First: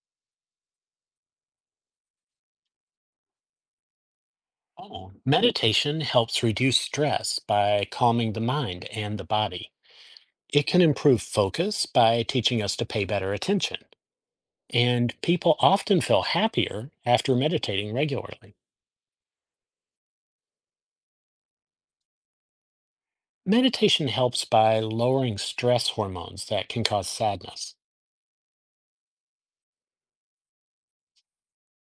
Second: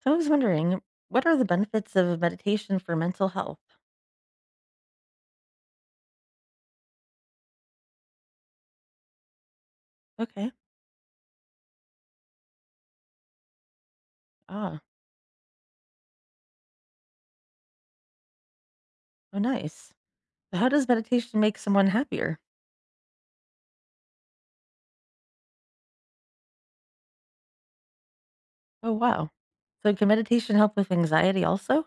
So I was wondering, what are the benefits of meditation for mental health? Oh, meditation helps reduce stress by calming the mind and the body. Okay. It can improve focus by teaching us to pay better attention. Ah, And people often feel happier after meditating regularly. oh, nice. So how does meditation make someone happier? Meditation helps by lowering stress hormones that can cause sadness. Oh, wow. So can meditation help with anxiety also?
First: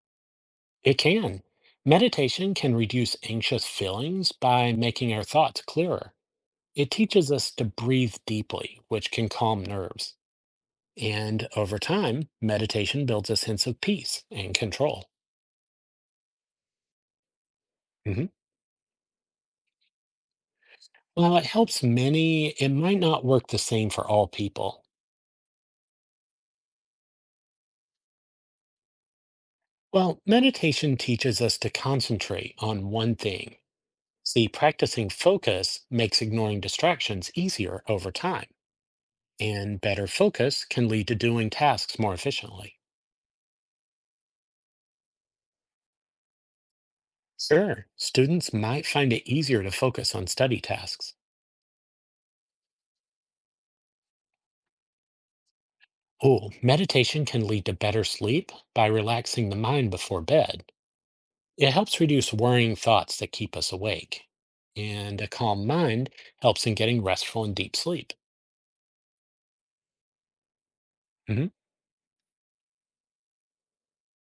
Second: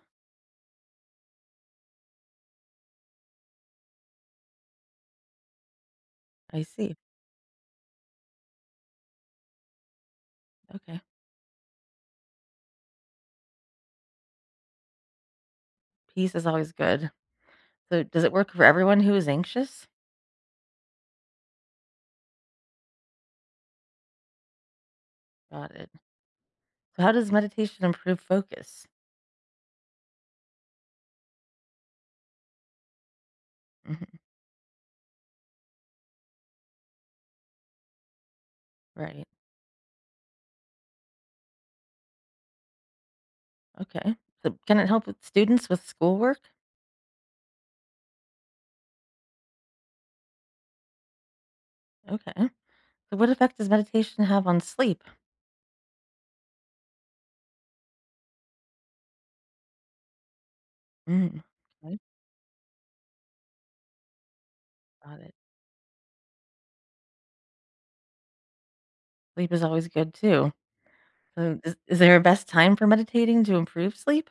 It can. Meditation can reduce anxious feelings by making our thoughts clearer. I It see. teaches us to breathe deeply, which can calm nerves. Okay. And over time, meditation builds a sense of peace and control. Peace is always good. So does Mhm. it work for everyone who is anxious? While it helps many, it might not work the same for all people. Got it. So how does meditation improve focus? Well, meditation teaches us to concentrate on one thing. Hmm. See, practicing focus makes ignoring distractions easier over time, Right. and better focus can lead to doing tasks more efficiently. Okay. So can it help with students with schoolwork? Sure, students might find it easier to focus on study tasks. Okay. So what effect does meditation have on sleep? Oh, meditation can lead to better sleep by relaxing the mind before bed. Mm. It Okay. helps reduce worrying thoughts that keep us awake. Got And a it. calm mind helps in getting restful and deep sleep. Sleep is always good too. Hmm. Is there a best time for meditating to improve sleep?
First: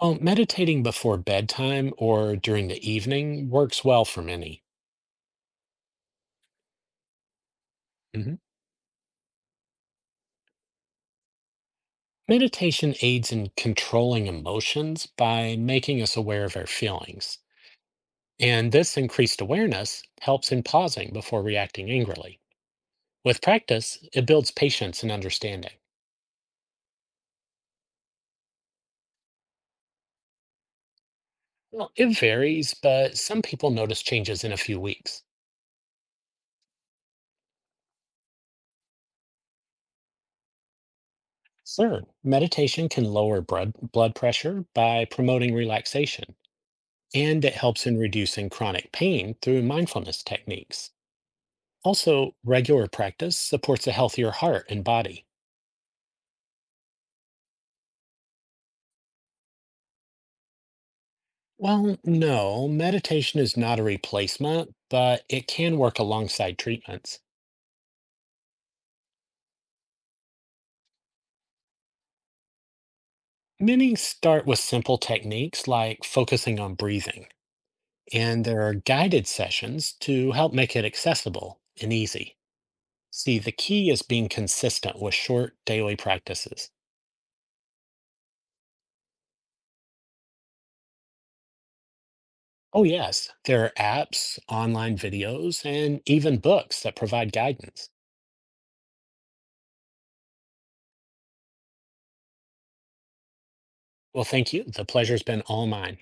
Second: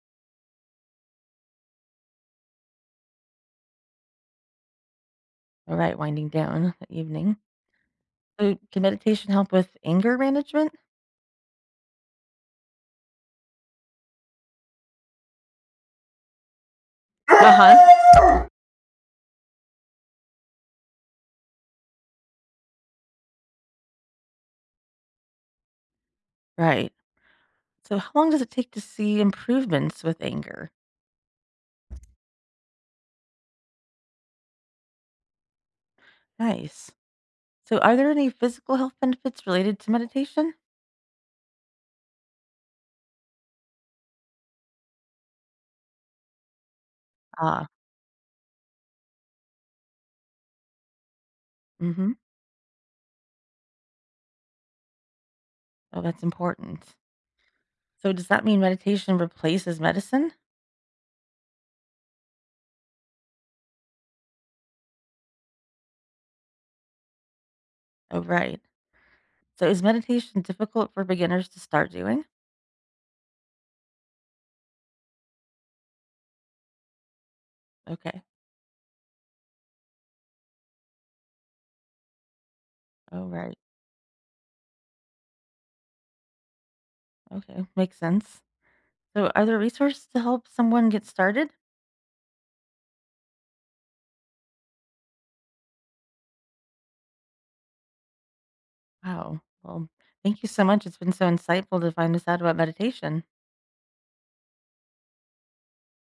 Well, meditating before bedtime or during the evening works well for many. All right, winding down the evening. Hmm. So, can meditation help with anger management? Meditation aids in controlling emotions by making us aware of our feelings. Uh-huh. And this increased awareness helps in pausing before reacting angrily. With practice, it builds patience and understanding. Right. So, how long does it take to see improvements with anger? Well, it varies, but some people notice changes in a few weeks. Nice. So, are there any physical health benefits related to meditation? Sure. Meditation can lower blood pressure by promoting relaxation, and it Ah, helps in reducing chronic pain through mindfulness techniques. mm-hmm. Also, regular practice supports a healthier heart and body. Oh, that's important. So, does that mean meditation replaces medicine? Well, no, meditation is not a replacement, but it can work alongside treatments. Oh, right. So, is meditation difficult for beginners to start doing? Many start with simple techniques like focusing on breathing, Okay. and there are guided sessions to help make it accessible and easy. Oh, See, the right. key is being consistent with short daily practices. Okay. Makes sense. So are there resources to help someone get started? Oh, yes, there are apps, online videos, and even books that provide guidance. Wow. Well, thank you so much. It's been so insightful to find this out about meditation. Well, thank you. The pleasure's been all mine.